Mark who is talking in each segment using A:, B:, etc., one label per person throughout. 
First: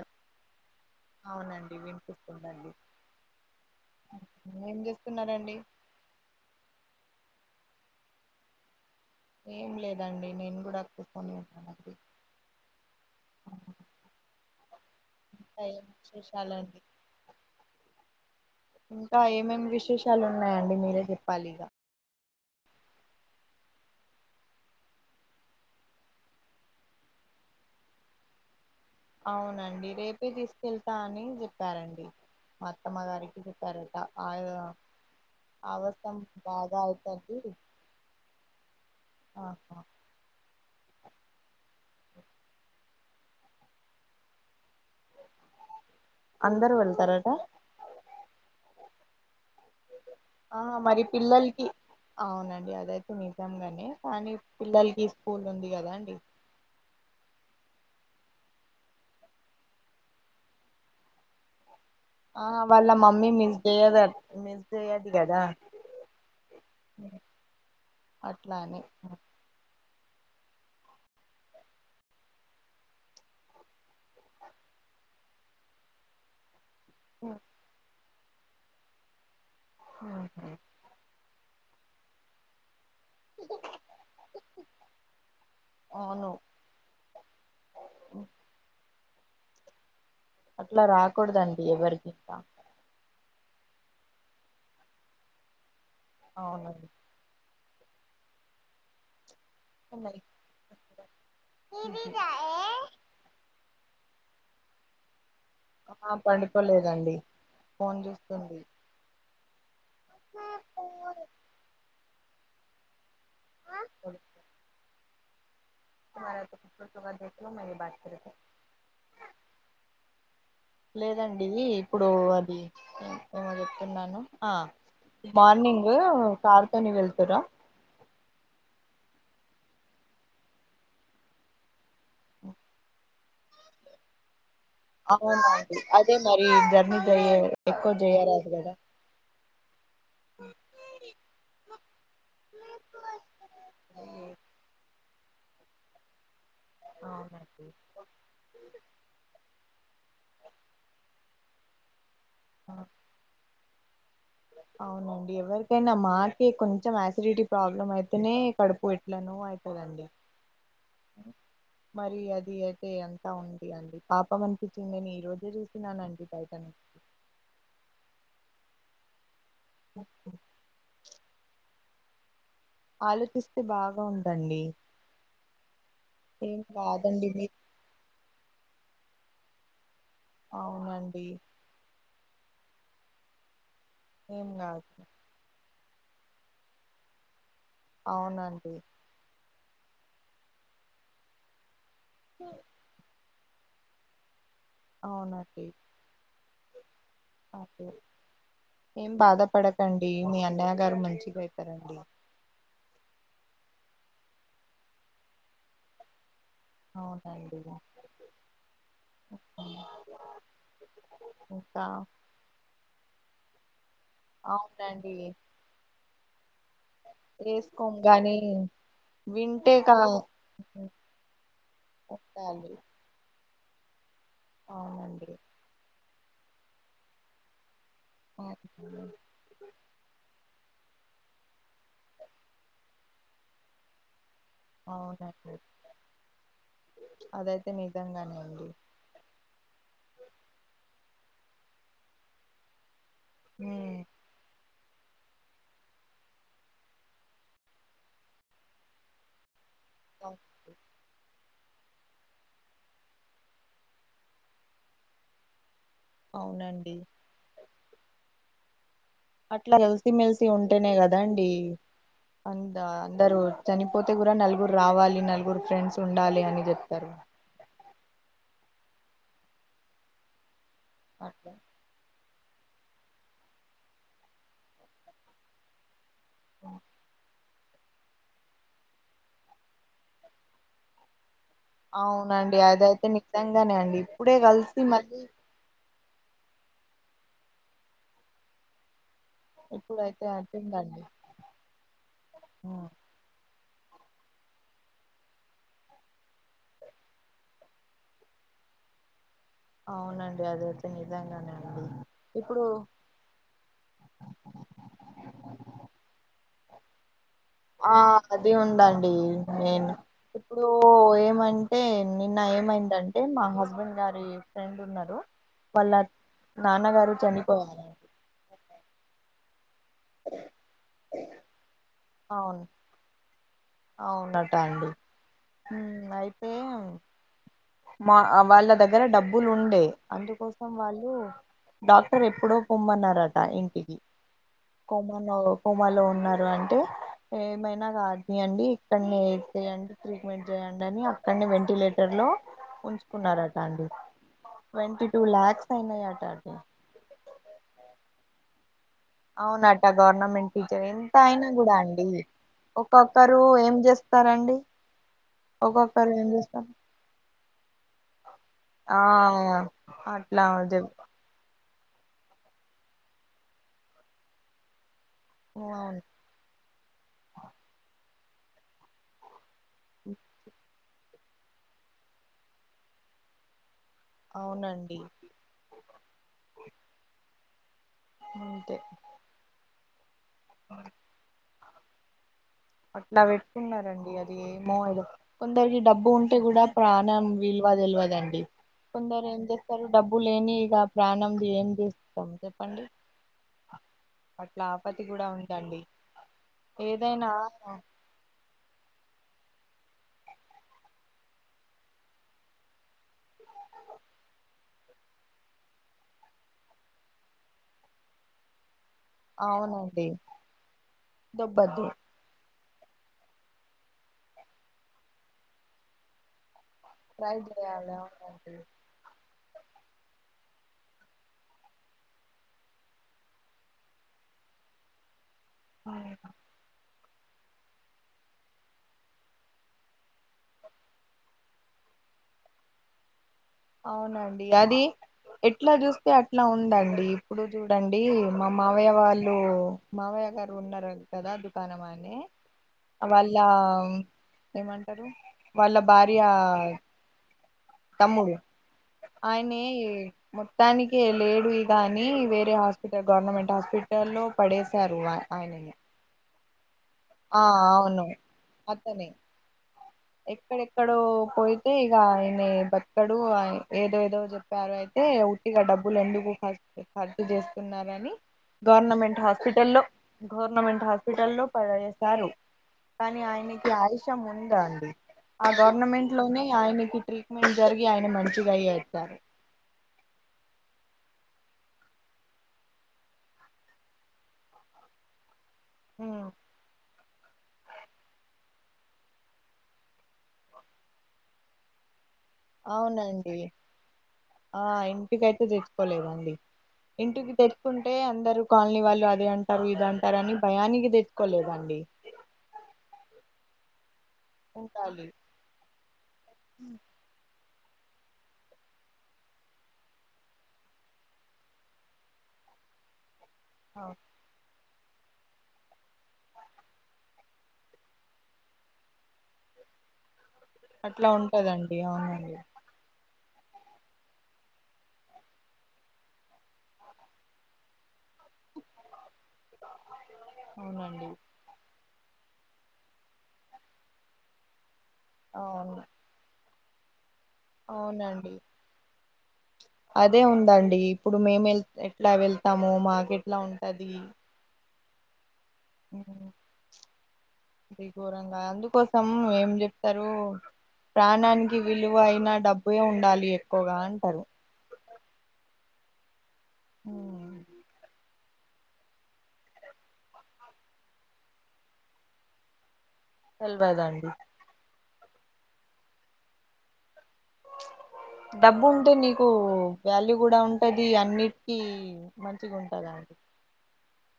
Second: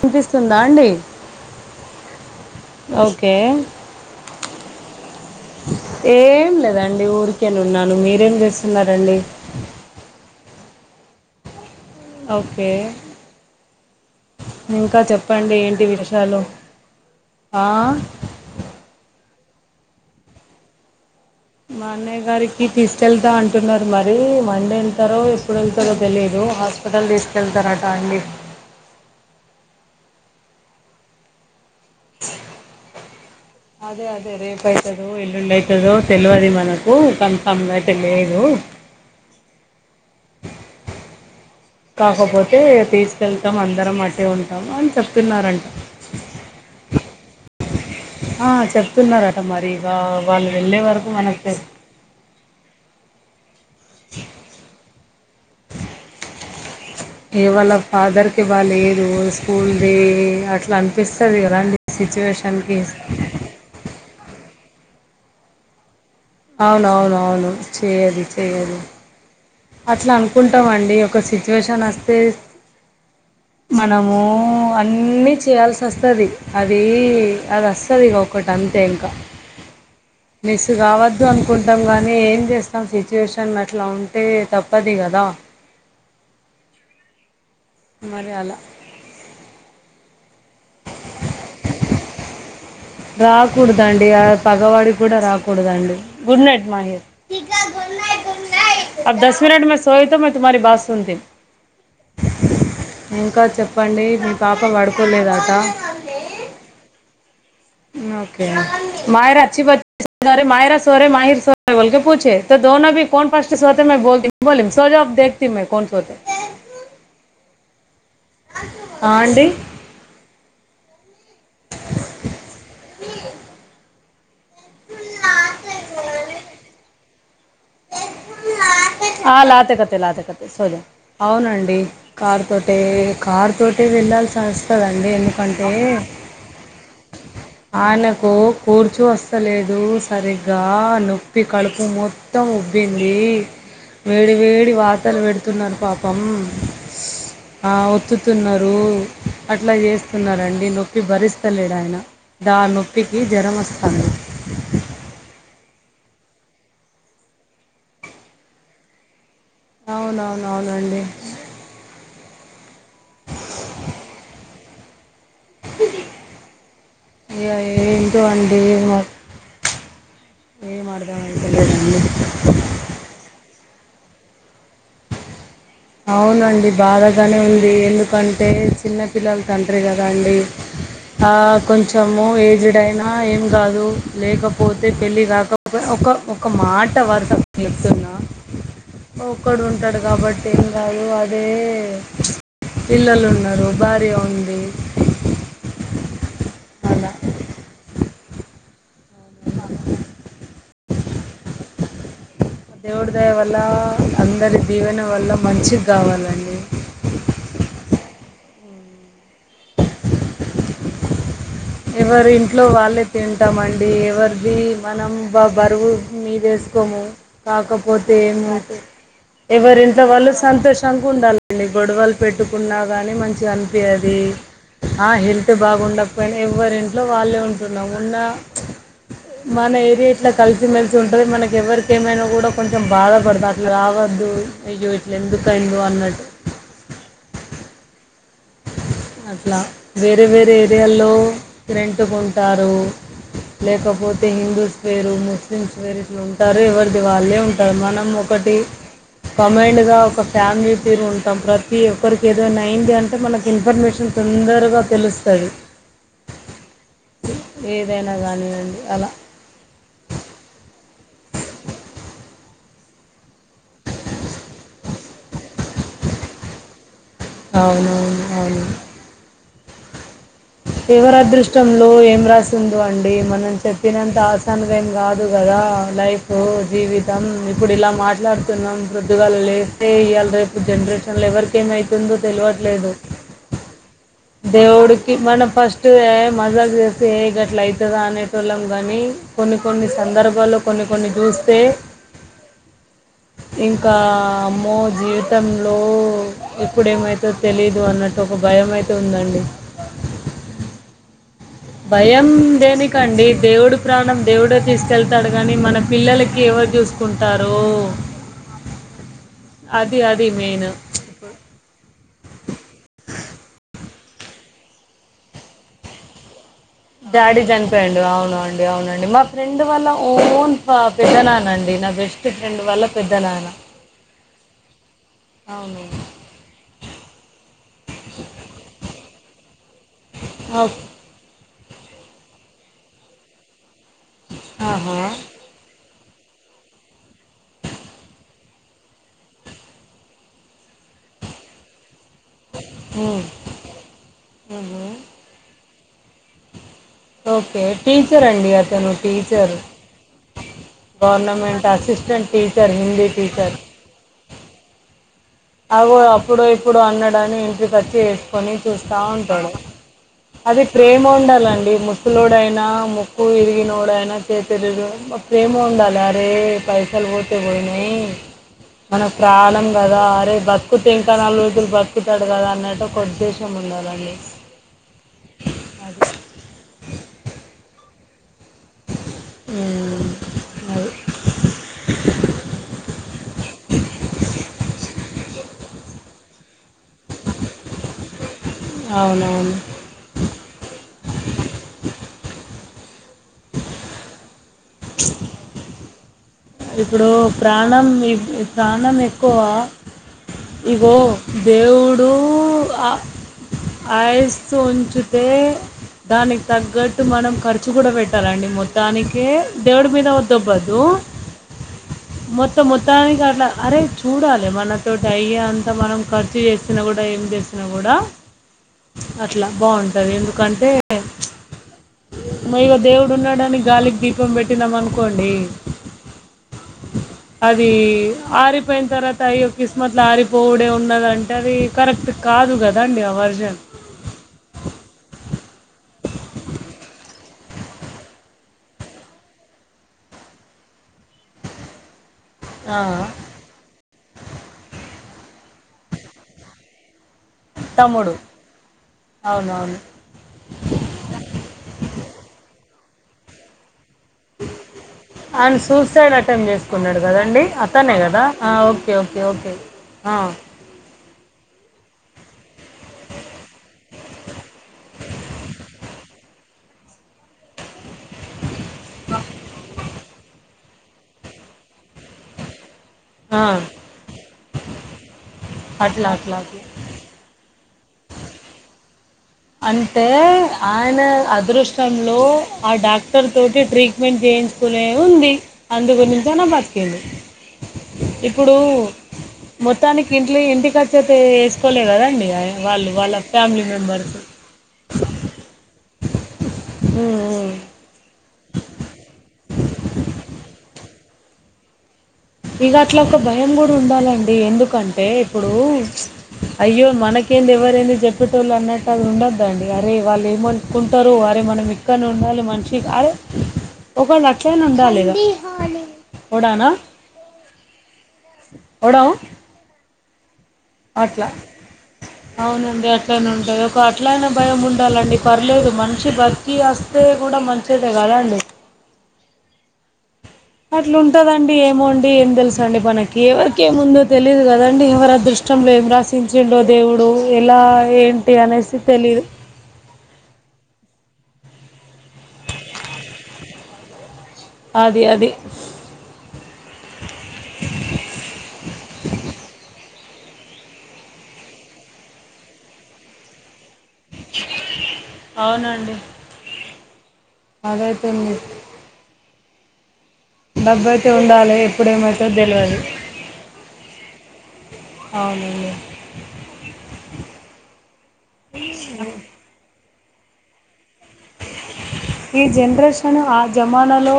A: వినిపిస్తుందా అండి
B: అవునండి వినిపిస్తుందండి
A: ఓకే
B: ఏం చేస్తున్నారండి
A: ఏం లేదాండి ఊరికేనేన్నాను మీరేం చేస్తున్నారండి
B: ఏం లేదండి నేను కూడా కూకొని వింటునండి
A: ఓకే ఇంకా చెప్పండి
B: ఇంకా ఏం
A: ఏంటి విశేషాలు
B: విశేషాలండి
A: ఆ
B: ఇంకా ఏమేమి విశేషాలు ఉన్నాయండి మీరే చెప్పాలి ఇగ
A: మా అన్నయ్య గారికి తీసుకెళ్తా అంటున్నారు మరి మండే వెళ్తారో ఎప్పుడు వెళ్తారో తెలియదు హాస్పిట టల్ తీసుకెళ్తారట అండి
B: అవునండి రేపే తీసుకెళ్తా అని చెప్పారండి మా అత్తమ్మ గారికి చె
A: అదే అదే రేపు అవుతుదో ఎల్లుండి అయితదో
B: ఆవసం
A: తెలివది
B: బాగా
A: మనకు
B: అవుతుంది
A: కన్ఫర్మ్ తెలీదు
B: ఆహా
A: కాకపోతే తీసుకెళ్తాం అందరం అట్టే ఉంటాము అని చెప్తున్నారంట
B: అందరుూ వెళ్తారట
A: ఆ చెప్తున్నారట మరి ఇగా
B: ఆ మరి పిల్లలకి అవునండి అదైతే నిజంగానే కానీ పిల్లలకి స్కూల్ ఉంది కదా అండి
A: ఏ వాళ్ళ ఫాదర్ కి బాలేదు స్కూల్ ది అట్లా అనిపిస్తది కదండి
B: ఆ వాళ్ళ మమ్మీ మిస్ చేయద అత్ మిస్ చేయది కదా
A: అవునవునవును చెయ్యది చెయ్యది
B: ఆ
A: అట్లా అనుకుంటాం అండి ఒక సిచ్యువేషన్ అస్తే మనము అన్నీ చేయాల్సి అస్తది అది
B: ఉహు
A: అది అస్తది ఇగ ఒకటి అంతే ఇంకా
B: ఆహ
A: ఇ కావద్దు అనుకుంటాం కానీ ఏం చేస్తాం సిచ్యుయేషన్ అట్లా ఉంటే తప్పది కదా
B: అవును
A: మరి అలా
B: అట్లా రాకూడదండి ఎవరికింకా
A: రాకూడదండి ఆ పగవాడి కూడా రాకూడదండి గుడ్ నైట్
B: అవునండి
A: మారిహ అబ్ దస్ మినట్మే సో సోయితో
B: లైక్
A: మే తుమ్ారి బత సుంతే
B: ఉహు.
A: ఇంకా చెప్పండి మీ పాపం పడుకోలేదాట
B: ఆ పండుకోలేదండి ఫోన్
A: ఓకే
B: చూస్తుంది
A: మాయరా అచ్చి పచ్చిరే మాయరా సోరే మాహిర్ సోరే ఒకళక పూచే. [unintelligible] ోనో క కోన్ పస్టి సోతే మ బ పోత బలి సోాబ్ దకుత మ కోన్. [unintelligible]
B: తుమ మారాతో పుత్ర చుగాేలో మ మీ బత ఫతో. [unintelligible]
A: ఆ అండి
B: లేదండి ఇప్పుడు అది ఏమో చెప్తున్నాను ఆ మార్నింగ్ కార్ తోని వెల్తుర
A: ఆ లాతె కథె లాతె కథె సో జా అవునండి. కారు తోటే కారుతోటే వెళ్ళాల్సి వస్తదండి ఎందుకంటే.
B: అవునండి అదే మరి జర్నీ చెయ ఎక్కువ
A: ఆయనకు
B: చేయరాదు కదా
A: కూర్చు వస్తలేదు సరిగ్గా నొప్పి కడుపు మొత్తం మొత్తం ఉబ్బింది వేడి వేడి వాాతలు పెడుతున్నారు పాపం.
B: అవునండి
A: ఆ ఒత్తుతున్నారు న్నారు అట్లా చేస్తున్నరండి నొప్పి భరిస్తలేడు ఆయన ద
B: ఆ
A: నొప్పి. కి జ్వరమస్తాంది
B: అవునండి ఎవరికైనా మాకే కొంచెం ఆసిడిటీ ప్రాబ్లం అయితేనే కడుపు ఎట్లనొ అయిపోద్ది దండి
A: అవునవునవునండి.
B: మరి అది అే అంతా ఉంది అండి పాపం అనిపించింది నేను ఈ రోజే చూసినానండి బయటనె
A: ఇక ఏంటో అండి
B: [inaudible]
A: ఏం అర్ధమైతలేదండి
B: ఆలోచిస్తు బాగా ఉండండి.
A: అవునండి
B: కాదండి
A: బాధగానే
B: మీ
A: ఉంది ఎందుకంటే చిన్న పిల్లల తండ్రి కదండి
B: అవునండి
A: ఆ కొంచము ఏజ్డ్ అయినా ఏం కాదు
B: ఏం
A: లేకపోతే
B: కాదు
A: పెళ్ళి కాక ఒక్క ఒక ఒక మాట వరస చెప్తున్నా
B: అవునండి
A: ఒక్కడు ఉంటాడు కాబట్టి ఏం కాదు అదే పిల్లలు ఉన్నారు భార్య ఉంది
B: అవునండి
A: అలా
B: ఓకే ఏం బాధపడకండి మీ అన్నయ్య గారు మంచిగయితారండి
A: దేవుడిదయ వల్ల అందరి దీవెన వల్ల మంచిగ్గావాలండి
B: అవునండి ఇంకా
A: ఎవరి ఇంట్లో వాళ్ళే తింటామండి ఎవరిది మనం
B: అవునండి
A: బా బరువు మీదేసుకోము
B: వేసుకోం
A: కాకపోతే
B: గాని
A: ఏమో
B: వింటే కా
A: ఎవరింట్లో వాళ్ళు సంతోషంగా ఉండాలండి గొడవలు
B: ఉండాలి
A: పెట్టుకున్న కానీ మంచిగ అనిపియ్యది ఆ
B: అవునండి
A: హెల్త్ బాగుండక పోయిన ఎవరి ఇంట్లో వాళ్ళే ఉ ఉన్నా మన ఏరియా ఇట్లా కలిసిమెలిసి ఉంటది మనకి ఎవరికేమైనా కూడా కొంచెం బాధపడతు అట్లా కావద్దు
B: అవునండి అదైతే నిజంగానే అండి
A: అట్లా వేరే వేరే ఏరియాల్లో రెంటుకుంటారు
B: ఉమ్,
A: లేకపోతే తే హిందూస్ వేరు ముస్లిమ్స్ వేరు ఇట్లుంటారు ఎవరిది వాళ్ళే ఉంటారు మనం ఒకటి కంబైండు గా ఒక ఫ్యామిలీ తీరు ఉంటాం ప్రతి ఒక్కరికి ఏదైనా అయ్యంది అంటే మనకి ఇన్ఫర్మేషన్ తొందరగా తెలుస్తది
B: అవునండి
A: ఏదైనా కానివండి అలా
B: అట్లా కలిసిమెలిసి ఉంటేనే కదండి అందా అందరూ చనిపోతే గురా నలుగురు రావాలి నలుగురు ఫ్రెండ్స్ ఉండాలి అని జెప్తారు
A: అవునవును అవును
B: అట్లా
A: ఎవరదృష్టం లో ఏం రాసిందో అండి మనం చెప్పినంత ఆసాన్గా ఏం గాదు గదా లైఫ్ ఫూ జీవితం ఇప్పుడు ఇలా మాట్లాడుతున్నాం ప్రొద్దుగాల లేస్తే ఇయ్యాల రేప్ బ్బుడు జండ్రేషన్ లో ఎవరికేమైతుందో
B: అవునండి
A: తెలవట్లేదు
B: అదైతే నిజంగానే అండి ఇప్పుడే కలిసి
A: దేవుడికి
B: మళ్ళీ
A: మనం ఫస్టు ఏ మజా జేస్తే గట్లైతదా అనేటోళ్ళం గాని కొన్ని కొన్ని
B: ఇప్పుడైతే
A: సందర్భాల్లో కొన్ని
B: అటుందండి
A: కొన్ని జూస్తే ఇంకా అమ్మో జీవితంలో ఎప్పుడేమైతద్ తెలిదు అన్నట్ ట్టు ఒక భయమైతే ఉందండి
B: అవునండి అదైతే నిజంగానే అండి
A: భయం
B: ఇప్పుడు
A: దేనికండి దేవుడు ప్రాణం దేవుడే తీస్కెళ్తాడు గాని మన పిల్లలకి ఎవర్ జూస్కుంటారో
B: ఆ అది ఉందండి నేను
A: అది
B: ఇప్పుడూ
A: మెయిన్
B: ఏమైం టే నిన్న ఏమైందంటే మా హస్బెండ్ గారీ ఫ్రెండ్ ఉన్నరు వాళ్ళ నాన్నగారు
A: డాడి జన్పొయిండు
B: చనిపోయారండి
A: అవును అం డి అవునండి మా ఫ్రెండు వాల్ల ఓన్ పా పెద్దనానండి నా బెస్టు ఫ్రెండు వాల్ల పెద్దనాయన
B: అవునట్ట అండి
A: అవును
B: హుమ్ అయితేమ్ మా ఆ వాళ్ళ దగ్గర డబ్బులుండే అందుకోసం
A: ఓకే.
B: వాళ్ళు డాక్టర్ ఎప్పుడో పోమ్మన్నారట ఇంటికి
A: ఆహా.
B: కొమ్మాలో కోమాలో ఉన్నరు అంటే ఏమైనా కానీయండి ఇక్కన్నే ఇదిచేయండి ట్రీట్మెంట్ జేయండి అని అక్కన్నే వెంటిలేటర్ లో
A: ఉమ్.
B: ఉంచుకున్నారట అండి
A: ఉహు.
B: ట్వంటీ టూ లాక్స్ యైనాయట అండి
A: ఓకే టీచరండి అతను టీచర్
B: అవ్ నట్ట గవర్నమెంట్ టీచర్ ఎంత అయినా
A: గవర్నమెంట్
B: గూడా అండి
A: అసిస్టెంట్ టీచర్ హిందీ
B: ఒక్కొక్కరు
A: టీచర్
B: ఏం జేస్ స్తరండి
A: అగో అప్పుడు ఇప్పుడు అన్నడని ఇంటికొచ్చి ఏస్కొని చూస్తా
B: ఆ
A: ఉంటడు
B: అట్లా
A: అది
B: చెప్
A: ప్రేమ ఉండాలండి ముస్ సులోడైనా ముక్కు విరిగినోడైనా చేతిరుగు బ ప్రేమ ఉండాల రే పైసలు బోతేవోని మన ప్రాణం గదా అరే బత్కు ఇంకా నా నాలుగు రోజులు బత్కుతాడు గదా అన్నట్టు ఒక ఉద్దేశం ఉండాలండి
B: అవునండి
A: అదే
B: అంతే
A: ఊ
B: అట్లా వెట్టుకున్నారండి అది ఏమో అదో కొందరికి డబ్బు ఉంటే గుడా ప్రాణం విల్వ దెల్వదండి కొందరు ఏం
A: అవునవును
B: జెస్తరు డబ్బు లేని ఇగ ప్రాణం జి ఏం జేస్తాం జెప్పండి అట్లా ఆపతి గూడా ఉందండి
A: ఇప్పుడూ
B: ఏదైనా
A: ప్రాణం ఇది ప్రాణం ఎక్కువ ఇగో దేవుడూ ఆ ఐస్తు వుంచితే దానికి తగ్గట్టు మనం ఖర్చు గుడా పెట్టాలండి మొత్తానికి ఏ [unintelligible] దోబ్బద్దు
B: దుబ్బద్దు
A: మొత్తం మొత్తానికి అట్లా అరే చూడాలి మనతోటి అయ్య అంతా మనం ఖర్చు చేస్త తినగు కూడా ఏం
B: ట్రై
A: చేసినా
B: చేయాలి
A: కూడా
B: అవునండి
A: అట్లా బాగుంటది ఎందుకంటే మీదా దేవుడు ఉన్నాడని గాలికి దీపం పెట్టినాం అనుకోండి
B: అ
A: అది ఆరిపోయిన తర్వాత అయొ కిస్మత్ లో ఆరిపోవుడే ఉన్నదంటే అది కరెక్ట్ కాదు కదండి ఆ వర్జన్
B: అవునండి అది ఎట్లా చూస్తే అట్లా ఉందండి ఇప్పుడు చూడండి మా మామయ్య వాళ్ళు మామయ్య గారు ఉన్నారు కదా దుకాణంఅనే
A: ఆ
B: లా ఏమంటారు వాళ్ళ భార్య
A: తమ్ముడు
B: ఆయనే
A: అవునవును
B: మొత్తానికి లేడు ఇదా అని వేరే హాస్పిటల్ గవర్నమెంట్ హాస్పిటల్ లో పడేసరు ఆయనని
A: సైడ్ అటెంట్ చేసుకున్నాడు కదండి
B: ఆ
A: అతనే
B: అవును
A: కదా ఆ ఓకే ఓకే ఓకే ఆ
B: ఇక్కడెక్కడో పోయితే ఇక ఆయన బతక్కదు అయి ఏదో ఏదో చెప్ చెప్పారు అయితే ఉతిగా డబ్బులు ఎందుకు ఖర్చఖర్చు చేస్తున్నారని గవర్నమెంట్ హాస్పిటల్లో గవర్నమెంట్ హాస్పిటల్లో పడేశారు కానీ
A: ఆ,
B: ఆయనకి ఆయుషం ఉందా అండి ఆ
A: అట్లా
B: గవర్నమెంట్
A: అట్లా
B: లోనే
A: అట్లా
B: ఆయనకి ట్రీ మేలు జరిగి ఆయన మంచిగా అయ్యాసారు
A: అంటే ఆయన అదృష్టంలో ఆ డాక్టర్ తోటి ట్రీట్ మెంట్ చేయించుకునే ఉంది అందు
B: ఉమ్,
A: గురించి అనా బతికేండు ఇప్పుడు మొత్తానికి ఇంటి ఇంటి ఖర్చు అయితే వేసుకోలే కదండి అయన
B: అవునండి ఆ ఇంటికితే తెచ్చుకోలేదండి ఇంటికి తెప్పుటుకుంటే అందరు కాలనీ వాళ్ళు అదే అంటా రు ఇద అంటార అని భయానికి తెచ్చుకోలేదండి
A: ఇక అట్లా ఒక భయం కూడా ఉండాలండి ఎందుకంటే
B: ఉండాలి
A: ఇప్పుడు అయ్యో మనకి ఎవరెన్ని జెప్పిన టోళ్లు ఉండొద్దా అరె వాళ్ళు ఏమి అనుకుంటారు అరె మరి క్కను ఉండాలి మనిషి ఆరే
B: అవున్
A: ఒకళ్లు అట్లనా ఉండాలి ఇగా వడ అట్లా
B: ఉంటదండి అవునండి
A: అవునండి అట్లా అట్లనే ఉంటుంది ఒక అట్లయినా భయం ఉండాలండి పర్లేదు మనిషి బతికి వస్తే కూడా మంచిదే కదాండి అట్లా
B: అవునండి
A: ఉంటదండి ఏమోండి ఏం తెలీసుఅండి మనకి ఎవరికేముందో తెలియదు కదండి ఎవర అదృష్టం
B: అవును
A: ఏమిరాసించిండో దేవుడు ఎలా
B: అవునండి
A: ఏంటి అనేసి తెలియదు
B: అదే ఉందండి ఇప్పుడు మేము వె ఎట్లా వెళ్తాము మాకు ఎట్లా ఉంటది
A: అది అది
B: ఉహ్ అది ఘోరంగా అందుకోసం ఏం చెప్తారు ప్రాణానికి విలువ అయినా డబ్బు ఉండాలి ఎక్కువగా అంటారు
A: అవునండి
B: ఉమ్,
A: అదైతే నిజ డబ్బయితే ఉండాలే ఎప్పుడేమైతదొ తెల్వదు
B: తెల్వదండీ
A: అవునండి
B: డబ్బు ఉంటే నీకు వ్యాల్యూ కూడా ఉంటది అన్ని కీ
A: ఈ
B: మంచిగా ఉంటద అండి
A: జనరేషన్ ఆ జమానాలో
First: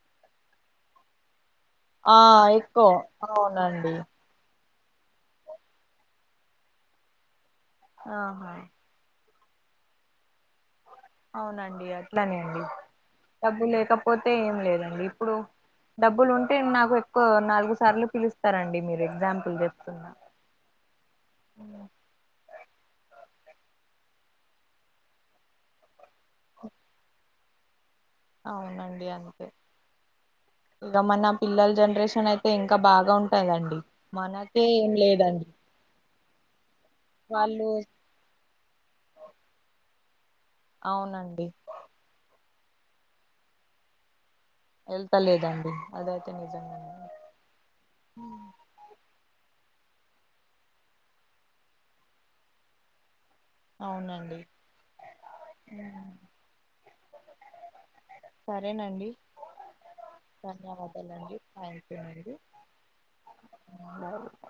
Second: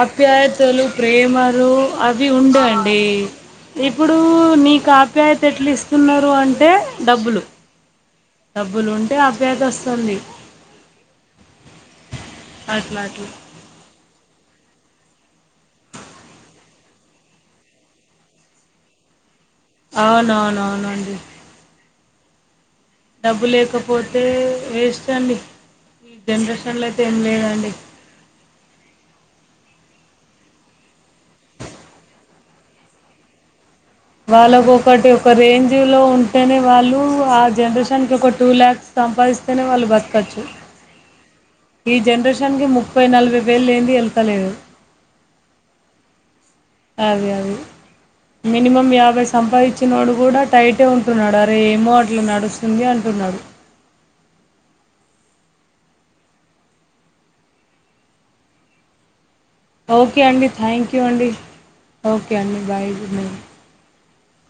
A: ఆప్యాయతలు ప్రేమలు
B: ఆ
A: అవి ఉండే
B: ఎక్కువ
A: అండి
B: అవునండి
A: ఇప్పుడు ఊ నీకు ఆప్యాయత ఎట్ల ఇస్తున్నారు అంటే డబ్బులు
B: ఆహా
A: డబ్బులు ఉంటే ఆప్యాయత వస్తుంది
B: అవునండి అట్లానే అండి
A: అట్లా అట్లా
B: డబ్బు లేకపోతే ఏం లేదండి ఇప్పుడు డబ్బులు ఉంటే నాకు ఎక్కువ నాలుగు సార్లు పిలుస్తారండి మీరు ఎగ్జాంపుల్ చెప్
A: అవునావునావునఅండి
B: అ
A: డబ్బు లేకపోతే వేస్ట్ అండి ఈ జనరేషన్లో అయితే ఏం లేదండి
B: అవునండి అంతే ఇగా మ నా పిల్లల జనరేషన్ అయితే ఇంకా బాగా ఉంటదండి మనకే
A: వాళ్ళకు
B: ఏం
A: ఒకటి ఒక
B: లేదండి
A: రేంజ్ లో ఉంటేనే వాళ్ళు ఆ
B: వాళ్ళు
A: జనరేషన్కి ఒక టూ ల్యాక్స్ సంపాదిస్తేనే వాళ్ళు బతకచ్చు
B: అవునండి
A: ఈ జనరేషన్ కి ముప్పై నలభై వేలు లేనిది ఏళ్తలేదు
B: ఏళ్తాలేదండి అదైతే నిజంగానే
A: అవి అవి మినిమం యాభై సంపాదిచ్చినోడు కూడా టైటే ఉంటున్నాడు అరే ఏమో అట్లా నడుస్తుంది అంటున్నాడు
B: అవునండి సరేనండి
A: ఓకే అండి థ్యాంక్ యూ అండి
B: ధన్యవాదాలండి
A: ఓకే అండి బాయ్ గుడ్ నైట్
B: అవు